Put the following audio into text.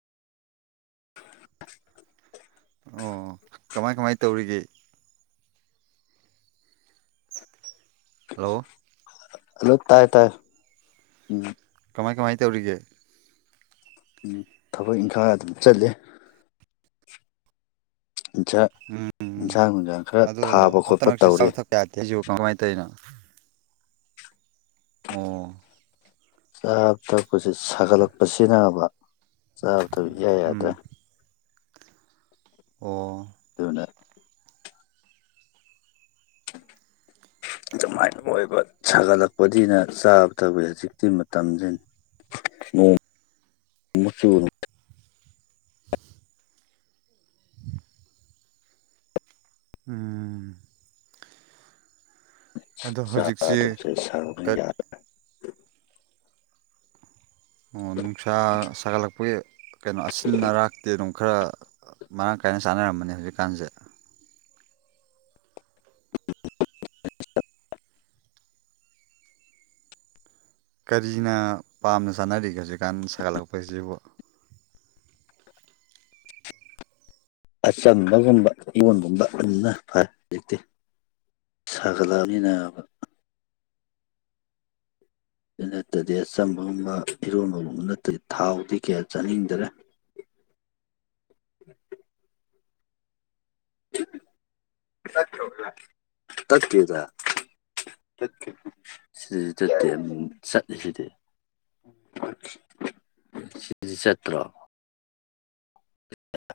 [unintelligible] ꯑꯣ ꯀꯃꯥꯏ ꯀꯃꯥꯏ ꯇꯧꯔꯤꯒꯦ ꯍꯜꯂꯣ ꯍꯜꯂꯣ ꯇꯥꯏ ꯇꯥꯏ ꯎꯝ ꯀꯃꯥꯏ ꯀꯃꯥꯏ ꯇꯧꯔꯤꯒꯦ ꯊꯕꯛ ꯏꯪꯈꯡ ꯑꯗꯨꯝ ꯆꯠꯂꯤ ꯏꯟꯖꯛ ꯎꯝ ꯎꯝ ꯏꯟꯖꯡ ꯅꯨꯡꯁꯥꯡ ꯈꯔ ꯊꯥꯕ ꯈꯣꯠꯄ ꯇꯧꯔꯤ ꯌꯌꯥꯗꯦꯍꯥꯏꯖꯤꯕꯨ ꯀꯃꯥꯏ ꯇꯩꯅꯣ ꯑꯣ ꯆꯥꯕ ꯊꯛꯄꯖꯦ ꯁꯥꯒꯠꯂꯛꯄꯁꯤꯅꯥꯕ ꯆꯥꯕ ꯊꯛꯄ ꯏꯌꯥ ꯎꯝ ꯌꯥꯗ꯭ꯔꯦ ꯑꯣ ꯑꯗꯨꯅ [unintelligible] ꯑꯗꯨꯃꯥꯏꯅ ꯑꯣꯏꯕ ꯁꯥꯒꯠꯂꯛꯄꯗꯤꯅ ꯆꯥꯕ ꯊꯛꯄ ꯍꯧꯖꯤꯛꯇꯤ ꯃꯇꯝ ꯖꯤꯅꯥ ꯅꯣꯡ ꯑꯃꯨꯛ ꯆꯨ [unintelligible] ꯎꯝ ꯑꯗꯣ ꯍꯧꯖꯤꯛꯁꯦ ꯆꯗꯧꯁꯦ ꯁꯥꯕꯅ ꯌꯥꯗꯕ ꯑꯣ ꯅꯨꯡꯁꯥ ꯁꯥꯒꯠꯂꯛꯄꯒꯤ ꯀꯩꯅꯣ ꯑꯁꯤꯟꯅ ꯑꯔꯥꯛꯇꯤ ꯑꯗꯨꯝ ꯈꯔ ꯃꯔꯥꯡ ꯀꯥꯏꯅ ꯆꯥꯟꯅꯔꯝꯃꯅꯤ ꯍꯧꯖꯤꯛꯀꯥꯟꯁꯦ ꯀꯔꯤꯅ ꯄꯥꯝꯅ ꯆꯥꯅꯔꯤꯒꯦ ꯍꯧꯖꯤꯛꯀꯥꯟ ꯁꯥꯒꯠꯂꯛꯄꯁꯤꯕꯨ ꯑꯆꯝꯕꯒꯨꯝꯕ ꯏꯔꯣꯟꯒꯨꯝꯕ ꯑꯗꯨꯗꯨꯅ ꯐꯥꯔꯦ ꯍꯧꯖꯤꯛꯇꯤ ꯁꯥꯒꯠ ꯂꯥꯃꯤꯅꯕ ꯑꯗꯨ ꯅꯠꯇꯗꯤ ꯑꯆꯝꯕꯒꯨꯝꯕ ꯏꯔꯣꯟꯕꯒꯨꯝꯕ ꯅꯠꯇꯗꯤ ꯊꯥꯎꯗꯤ ꯀꯌꯥ ꯆꯥꯅꯤꯡꯗꯔꯦ [unintelligible] ꯇꯠꯗꯦꯗ ꯁꯤꯗꯗꯤ ꯇꯠꯇꯦ ꯆꯠꯂꯤꯁꯤꯗꯤ [unintelligible] ꯁꯤꯗꯗꯤ ꯆꯠꯇ꯭ꯔꯣ